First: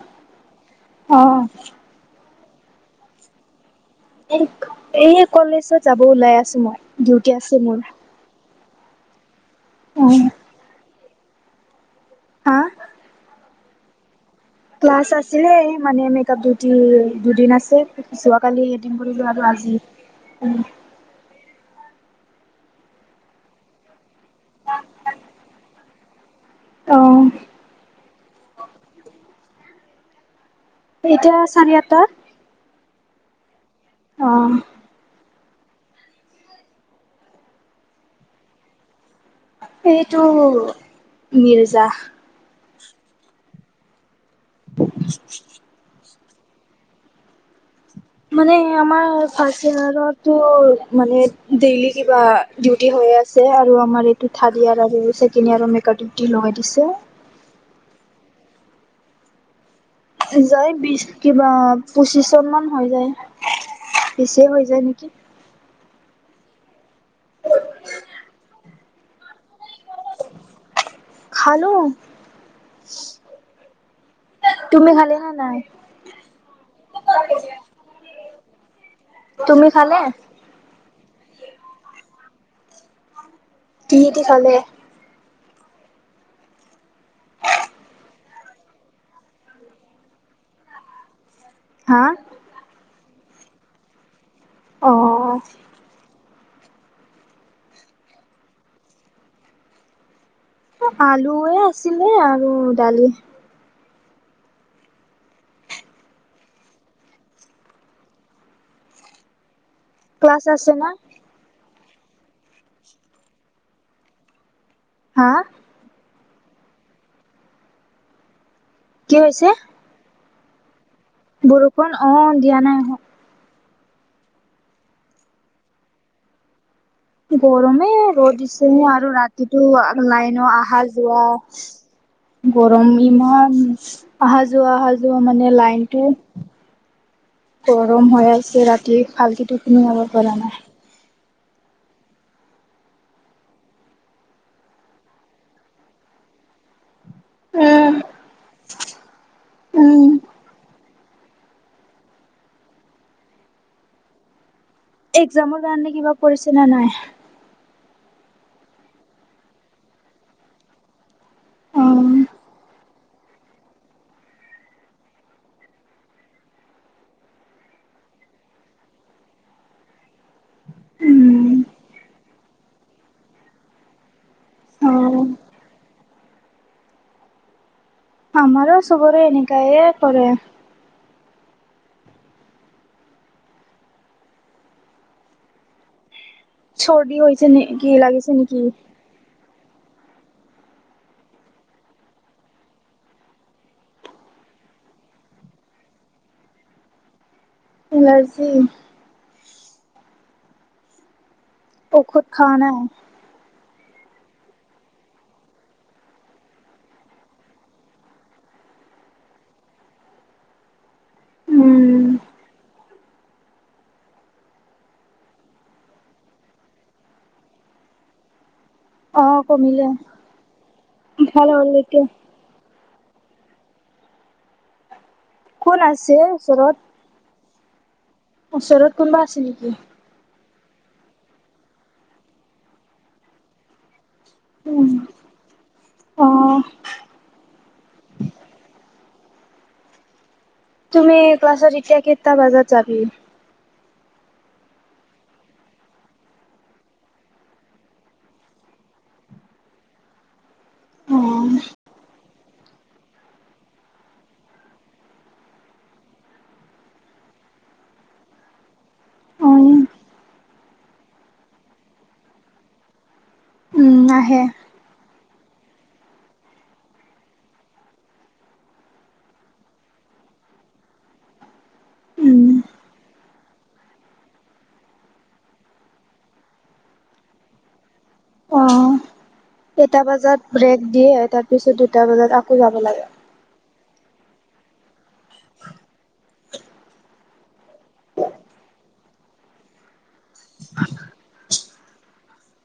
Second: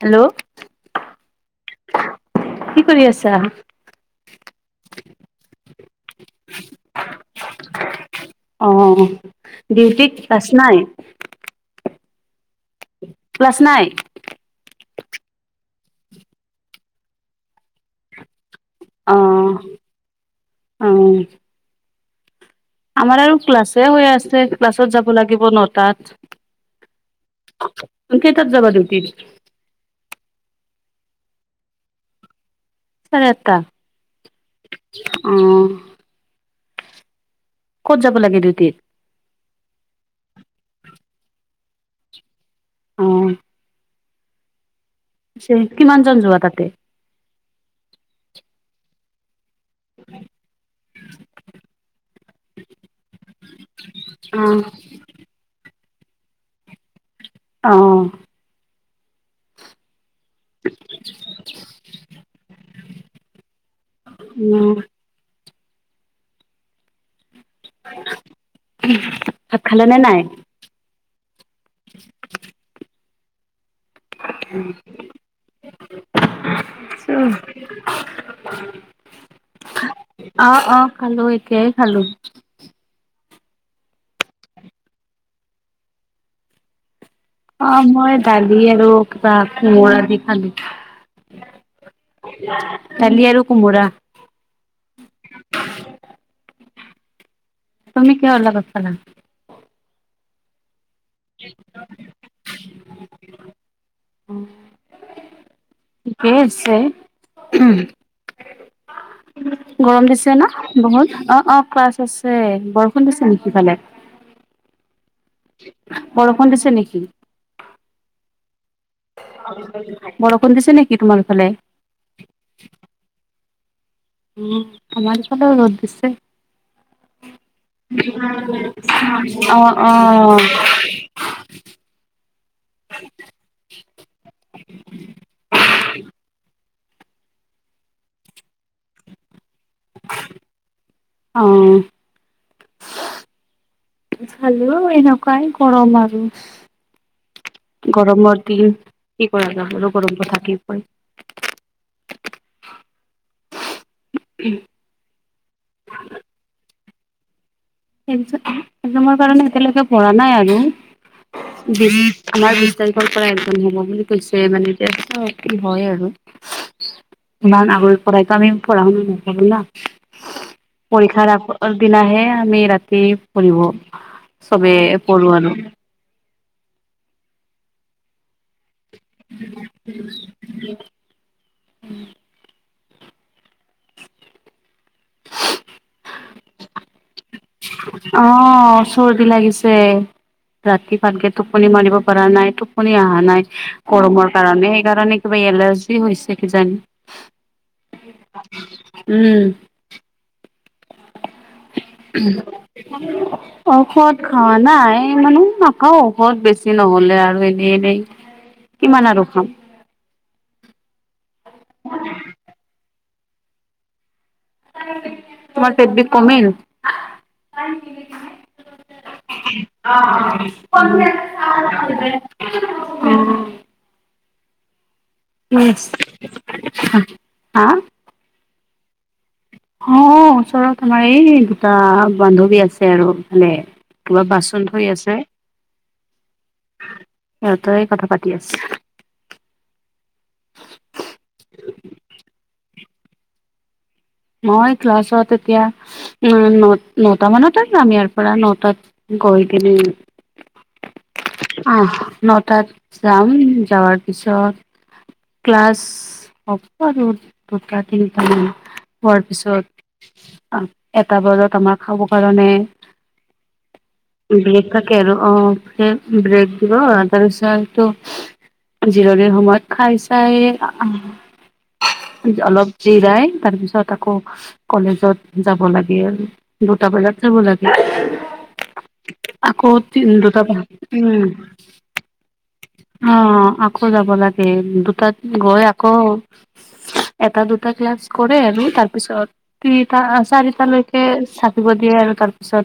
Hello. অ', কি কৰি আছা? এই এইয়ে কলেজত যাব ওলাই আছো মই ডিউটি আছো মোৰ। অ, ডিউটিত পাছ নাই? হা ক্লাছ নাই? ক্লাছ আছিলে মানে মেকআপ ডিউটি দুদিন আছে কালি [unintelligible] অ কৰিলো আৰু আজি উম, অ আমাৰ আৰু ক্লাছে হৈ আছে ক্লাছত যাব লাগিব নটাত। অ কেইতাত যাবা দেউতিত? এতিয়া চাৰে আঠটা। চাৰে আঠটা? অহ। অঁ', ক'ত যাব লাগে ডিউটিত? এইটো মিৰ্জা। অহ', কিমানজন যোৱা তাতে? মানে আমাৰ ফাৰ্চ ইয়াৰতো মানে ডেইলি কিলা হৈ আছে আৰু আমাৰ এইটো অ থাৰ্ড ইয়াৰ আৰু ছেকেণ্ড ইয়াৰ মেকআপ ডিউটি লগাই দিছে। অ। যায় বিশ কিবা পঁচিশজন মান হৈ যায়। বেছিয়ে হৈ উম যায় নেকি? ভাত খালে নে নাই খালো তুমি খালে নে নাই চ তুমি খালে অ অ খালো এতিয়া খালো। কিহেদি খালে। অ মই দালি আৰু কিবা কোমোৰা দি খালো। হা দালি আৰু কোমোৰা। অ তুমি কিহৰ লগত খালা। আলুয়ে আছিলে আৰু দালি। উম এই আছে উ গৰম দিছে ক্লাছ ন আছে না বহুত অ অ পোৱা আছে বৰষুণ দিছে নেকি সেইফালে। হা বৰষুণ দিছে নেকি। কি হৈছে বৰষুণ দিছে নেকি। তোমাৰ ফালে বৰষুণ অহ দিয়া নাই অহ উ আমাৰ ইফালেও ৰ'দ দিছে। গৰমে ৰ'দ দিছে আৰু অ ৰাতিটো অ লাইনৰ আহা যোৱা। গৰম ইমান অহা যোৱা অহা যোৱা মানে লাইনটো। গৰম হৈ আছে ৰাতিৰ অহ খালো এনেকুৱাই গৰম আৰু উম গৰমৰ দিন কি কৰা যাব আৰু ৰ'ব উম ৰ'ব থাকি। উম। এক্জামৰ কাৰণে কিবা কৰিছে নে নাই? এক এক্সামৰ কাৰণে এতিয়ালৈকে পঢ়া নাই আৰু অ' বিশ আমাৰ বিশ তাৰিখৰ পৰা এজন হ'ব বুলি কৈছে মানে এতিয়া কি হয় আৰু ইমান আগৰ পৰাই আমি পঢ়া শুনা নকৰোঁ না পৰীক্ষা উম, আগদিনাহে আমি ৰাতি। চবে পঢ়িব চবে অ' পঢ়ো আৰু। আমাৰো চবৰে এনেকাইৰে পঢ়ে উম। [inaudible] চৰ্দি। নেকি লাগিছে নেকি? অহ চৰ্দি লাগিছে। ৰাতি ভালকে টোপনি মাৰিব পৰা নাই টোপনি অহা নাই গৰমৰ কাৰণে সেইকাৰণে। সবে এলাৰ্জি হৈছে কিজানি, এলাৰ্জি উম। ঔষধ খোৱা নাই? অ'। ঔষধ খোৱা নাই মানে নাখাওঁ ঔষধ বেছি নহ'লে আৰু এনেই এনেই। কিমান আৰু খাম। হয়। উম, [unintelligible] তোমাৰ পেট বিষ কমিল। অ' কমিলে। অ ভাল হ'ল এতিয়া। [unintelligible] উম। উম কোন আছে ওচৰত? হা। ওচৰত কোনোবা আছে নেকি। অ ওচৰত আমাৰ এই দুটা বান্ধৱী আছে আমাৰফালে। কিবা বাচন ধুই উম, আছে। অ' এটাই কথা পাতি আছে। তুমি ক্লাছত এতিয়া কেইটা বজাত যাবি? মই ক্লাছত এতিয়া, উ, ন নটা মানত যাম। ইয়াৰ পৰা নটাত। গৈ কনে। অ' আহ, নটাত যাম। যাৰ পিছত ক্লাছ অব আৰু। পৰীক্ষা তিনিটামান খোৱাৰ অ' পিছত এটা বজাত আমাৰ খাব কাৰণে, উম, আহে ব্ৰেক থাকে আৰু। অ, ব্ৰেক দিব। তাৰপিছতটো জিৰণিৰ সময়ত খাই -চাই আহোঁ উম, অলপ জিৰাই, তাৰপিছত আকৌ কলেজত যাব লাগে। দুটা বজাত যাব লাগে। অ' [inaudible] আকৌ তি এটা বজাত দুটা প ব্ৰেক দিয়ে উম, তাৰ পিছত দুটা বজাত আকৌ যাব লাগে। অ, আকৌ যাব লাগে। এ দুটাত গৈ, আকৌ এটা দুটা ক্লাছ কৰে আৰু। তাৰপিছত তিনিটা চাৰিটালৈকে থাকিব দিয়ে। আৰু তাৰপিছত।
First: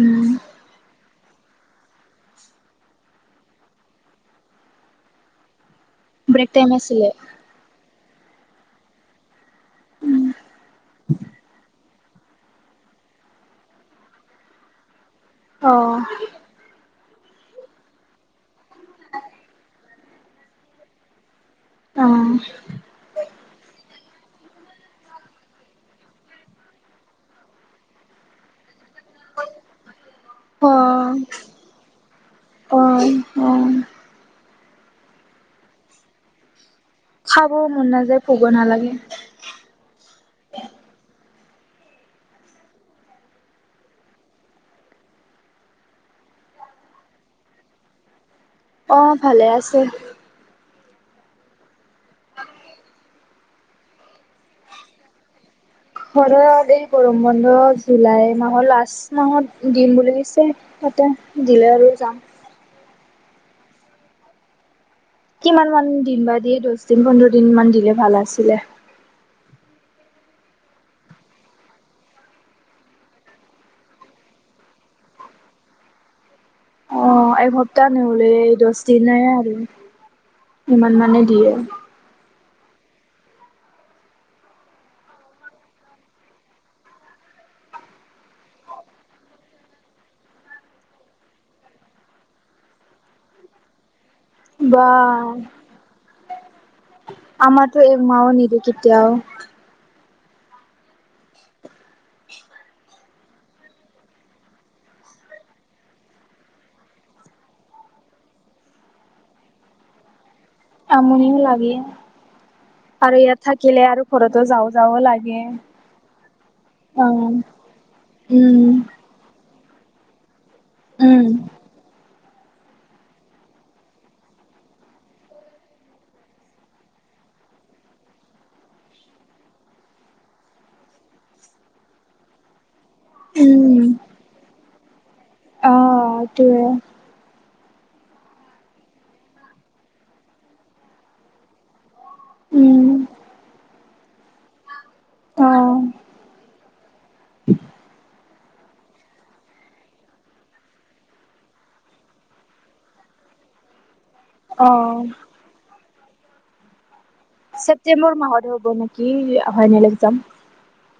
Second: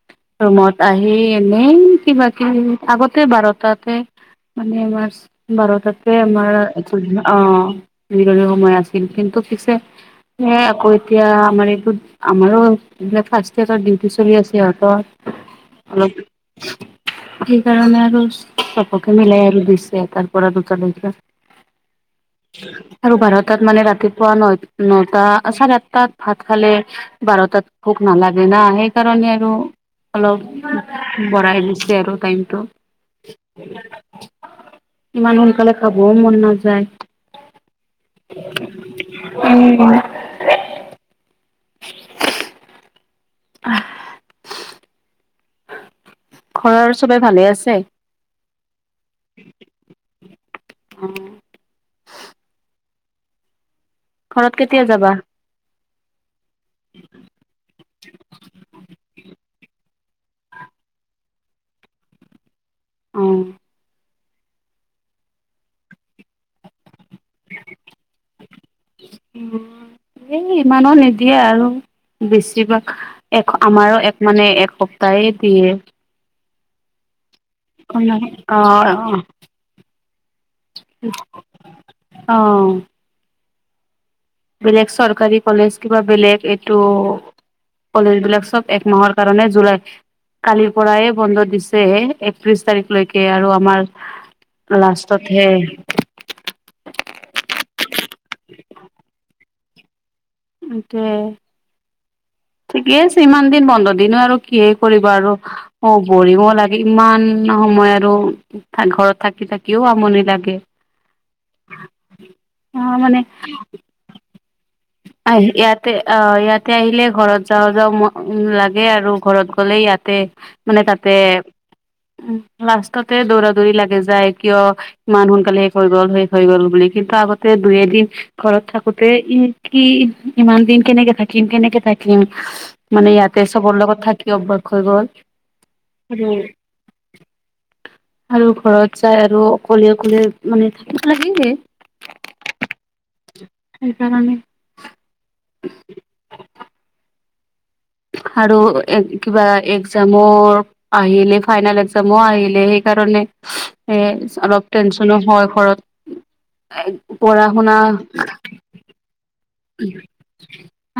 উম, ৰুমত আহি, এই এনেই কিবা কিবি আগতে বাৰটাতে। মানে আমাৰ্চ বাৰটা, ব্ৰেক আমাৰ টাইম আছিলে। অ, তিনিটালৈ সময় আছিল। কিন্তু পিছে, আকৌ এতিয়া আমাৰ এইটো আমাৰো। এইিলাক ফাৰ্ষ্ট ইয়াৰৰ ডিউটি চলি আছে। সিহঁতৰ, অ। অলপ সেইকাৰণে আৰু। চবকে মিলাই আৰু। দিছে তাৰ পৰা দুটালৈকে। অ', আৰু বাৰটাত মানে ৰাতিপুৱা নহ। নটা, চাৰে আঠটাত ভাত খালে, বাৰটাত ভোক নালাগে না। সেইকাৰণে আৰু অলপ অ', বঢ়াই দিছে আৰু টাইমটো। অ', অ'। ইমান সোনকালে খাবও মন নাযায়। খাব মন নাযায় কব নালাগে উম [unintelligible] আহ ঘৰৰ চবে ভালে আছে? আহ, ভালে আছে। অ', ঘৰত কেতিয়া যাবা ঘৰত এই গৰম বন্ধ জুলাই মাহৰ লাষ্ট মাহত দিম বুলি ততে দিলে আৰু যাম আহ কিমান মান দিন বা দিয়ে দহ দিন পোন্ধৰ দিন মান দিলে ভাল আছিলে এই ইমানো নিদিয়ে আৰু বেছিভাগ, এক আমাৰো এক মানে একসপ্তাহে দিয়ে সপ্তাহ নহ'লে দহ দিন অ', আৰু, ইমান মানে দিয়ে অ', বেলেগ চৰকাৰী কলেজ কিবা বেলেগএইটো কলেজ বিলাক চব একমাহৰ কাৰণে জুলাই কালিৰ পৰাই বন্ধ দিছে একত্ৰিশ তাৰিখলৈকে আৰু আমাৰ বা লাষ্টতহে একমাহও নিদে কেতিয়াও তাকে ঠিকে আছে, ইমান দিন বন্ধ দিনো আৰু কিহে কৰিব আৰু অ', ভৰিব লাগে ইমান ভন সময় আৰু ঘৰত থাকিথাকিও আমনি লাগে আমনিও লাগে অ আৰু ইয়াত থাকিলে আৰু ঘৰতো যাও আহি ইয়াতে অ ইয়াতে আহিলে অ ঘৰত যাওঁ যাওঁ উম লাগে আৰু ঘৰত কলে ইয়াতে, মানে তাতে উম উম, লাষ্টতে দৌৰা, দৌৰি লাগে যায় কিয় ইমান সোনকালে সেই হৈ গ'ল, সেই হৈ গ'ল বুলি কিন্তু আগতে দুই এদিন ঘৰত থাকোতে ই বা কি ইমান দিন কেনেকে থাকিম কেনেকে থাকিম মানে ইয়াতে চবৰ উম লগত থাকি অভ্যাস হৈ গল অ এইটোৱে আৰু ঘৰত যাই আৰু অকলে অকলে মানে থাকিব লাগে উম সেইকাৰণে অ [inaudible] আৰু একিবা এক্সামৰ আহিলে ফাইনেল এক্সমো আহিলে সেইকাৰণে এ, অ অলপ টেনচনো হয় ঘৰত এ ছেপ্তেম্বৰ মাহত হ'ব নেকি ফাইনেল এক্সাম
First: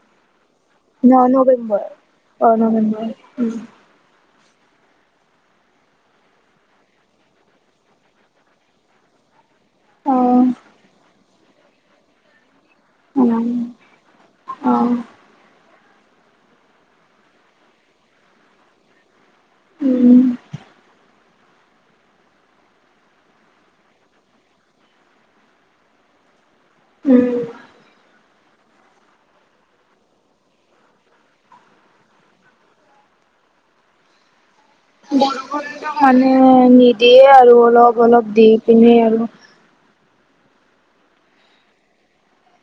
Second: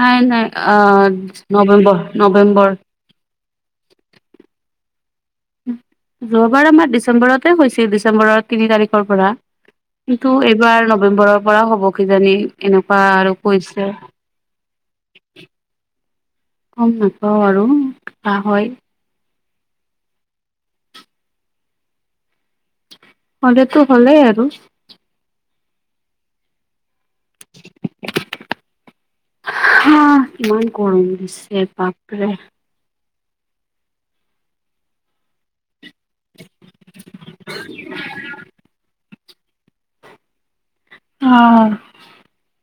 নাই, নাই অ, নৱেম্বৰ, নৱেম্বৰ উম যোৱাবাৰ আমাৰ ডিচেম্বৰতে হৈছিল, ডিচেম্বৰৰ তিনি তাৰিখৰ পৰা অ কিন্তু এইবাৰ নৱেম্বৰৰ পৰা হব কিজানি এনেক বা আৰু উম কৈছে অ গম নাপাওঁ আৰু কা হয় উম হলেতো হলেই আৰু উম হা কিমান গৰম দিছে বাপৰে বৰষুণটো মানে নিদিয়ে আৰু অলপ, অলপ দি পিনে আৰু অ',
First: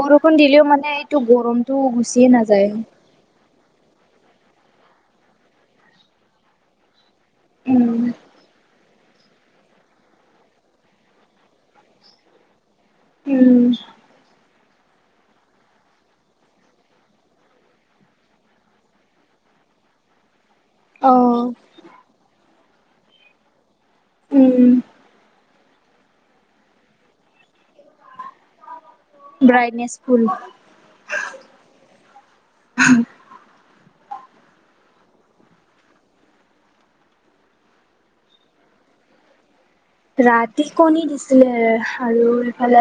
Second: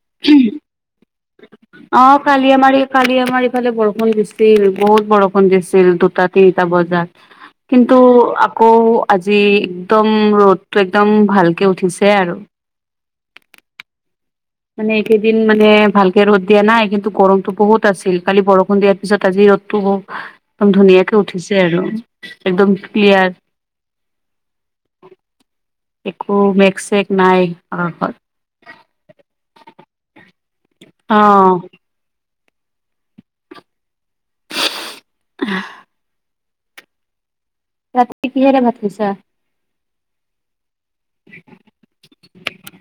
বৰষুণ দিলও মানে গৰমটো অ', ' গুচিয়ে কালি নাযায়। আমাৰি কালি আমাৰ ইফালে বৰষুণ দিছে দেইলি বহুত বৰষুণ দিছিল দুটা তিনিটা বজাত, কিন্তু উম, আকৌ আজি একদম ৰ'দটো একদম ভালকে উঠিছে আৰু। উম। মানে এইকেইদিন মানে ভালকে ৰ'দ দিয়া নাই কিন্তু গৰমতটো বহুত আছিল, কালি বৰষুণ দিয়াৰ পিছত আজি ৰ'দটো বহুত ধুনীয়া কে অ', উঠিছে আৰু একদম ক্লিয়াৰ। উম। একো মেঘ চেঘ নাই আমাৰ ঘৰত। ব্ৰাইটনেছ ফুল। অ হাহ। আহ। ৰাতি কিহেৰে ভাত খাইছা? ৰাতি কণী দিছিলে আৰু এইফালে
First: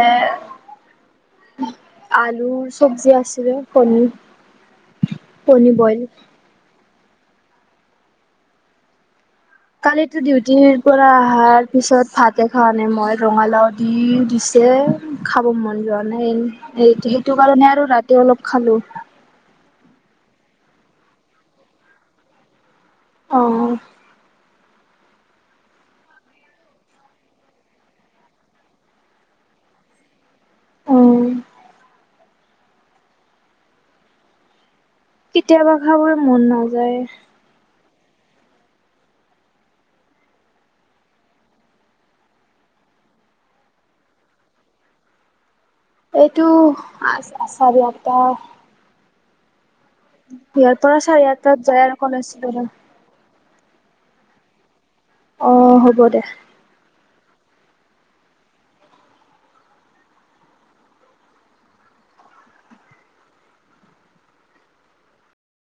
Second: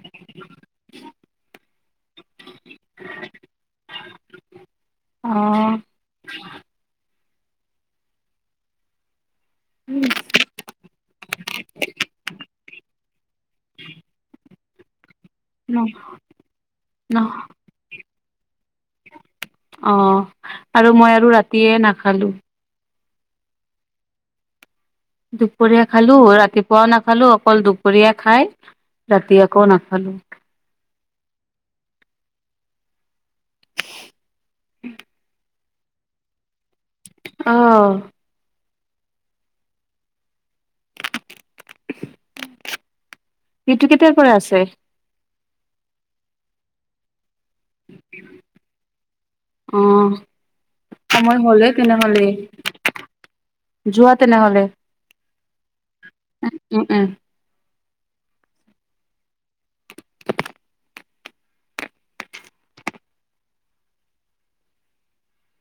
আলুৰ চব্জি আছিলে পনীৰ অ কণি বইল। কালিতো ডিউটিৰ পৰা আহাৰ পিছত ভাত সেইকাৰণে মই ৰঙালাও দি দিছে। খাব ন মন যোৱা নাই এই এই ন সেইটো কাৰণে আৰু ৰাতি অলপ খালোঁ। অ', আৰু মই আৰু ৰাতিয়ে নাখালো। অ'। দুপৰীয়া খালো, ৰাতিপুৱাও নাখালো, অকল দুপৰীয়া খাই ৰাতি আকৌ নাখালোঁ। অ'। [inaudible] কেতিয়াবা খাবলৈ মন নাযায়। অ'। এইটো কেতিয়াৰ পৰা আছে? এইটো আচা আচা দি আত্তা। অ', চাৰে সময় হ'লে আঠটাত যায় আৰু তেনেহ'লে। কলেজ যোৱা তেনেহলে অ হ'ব দে উম উম।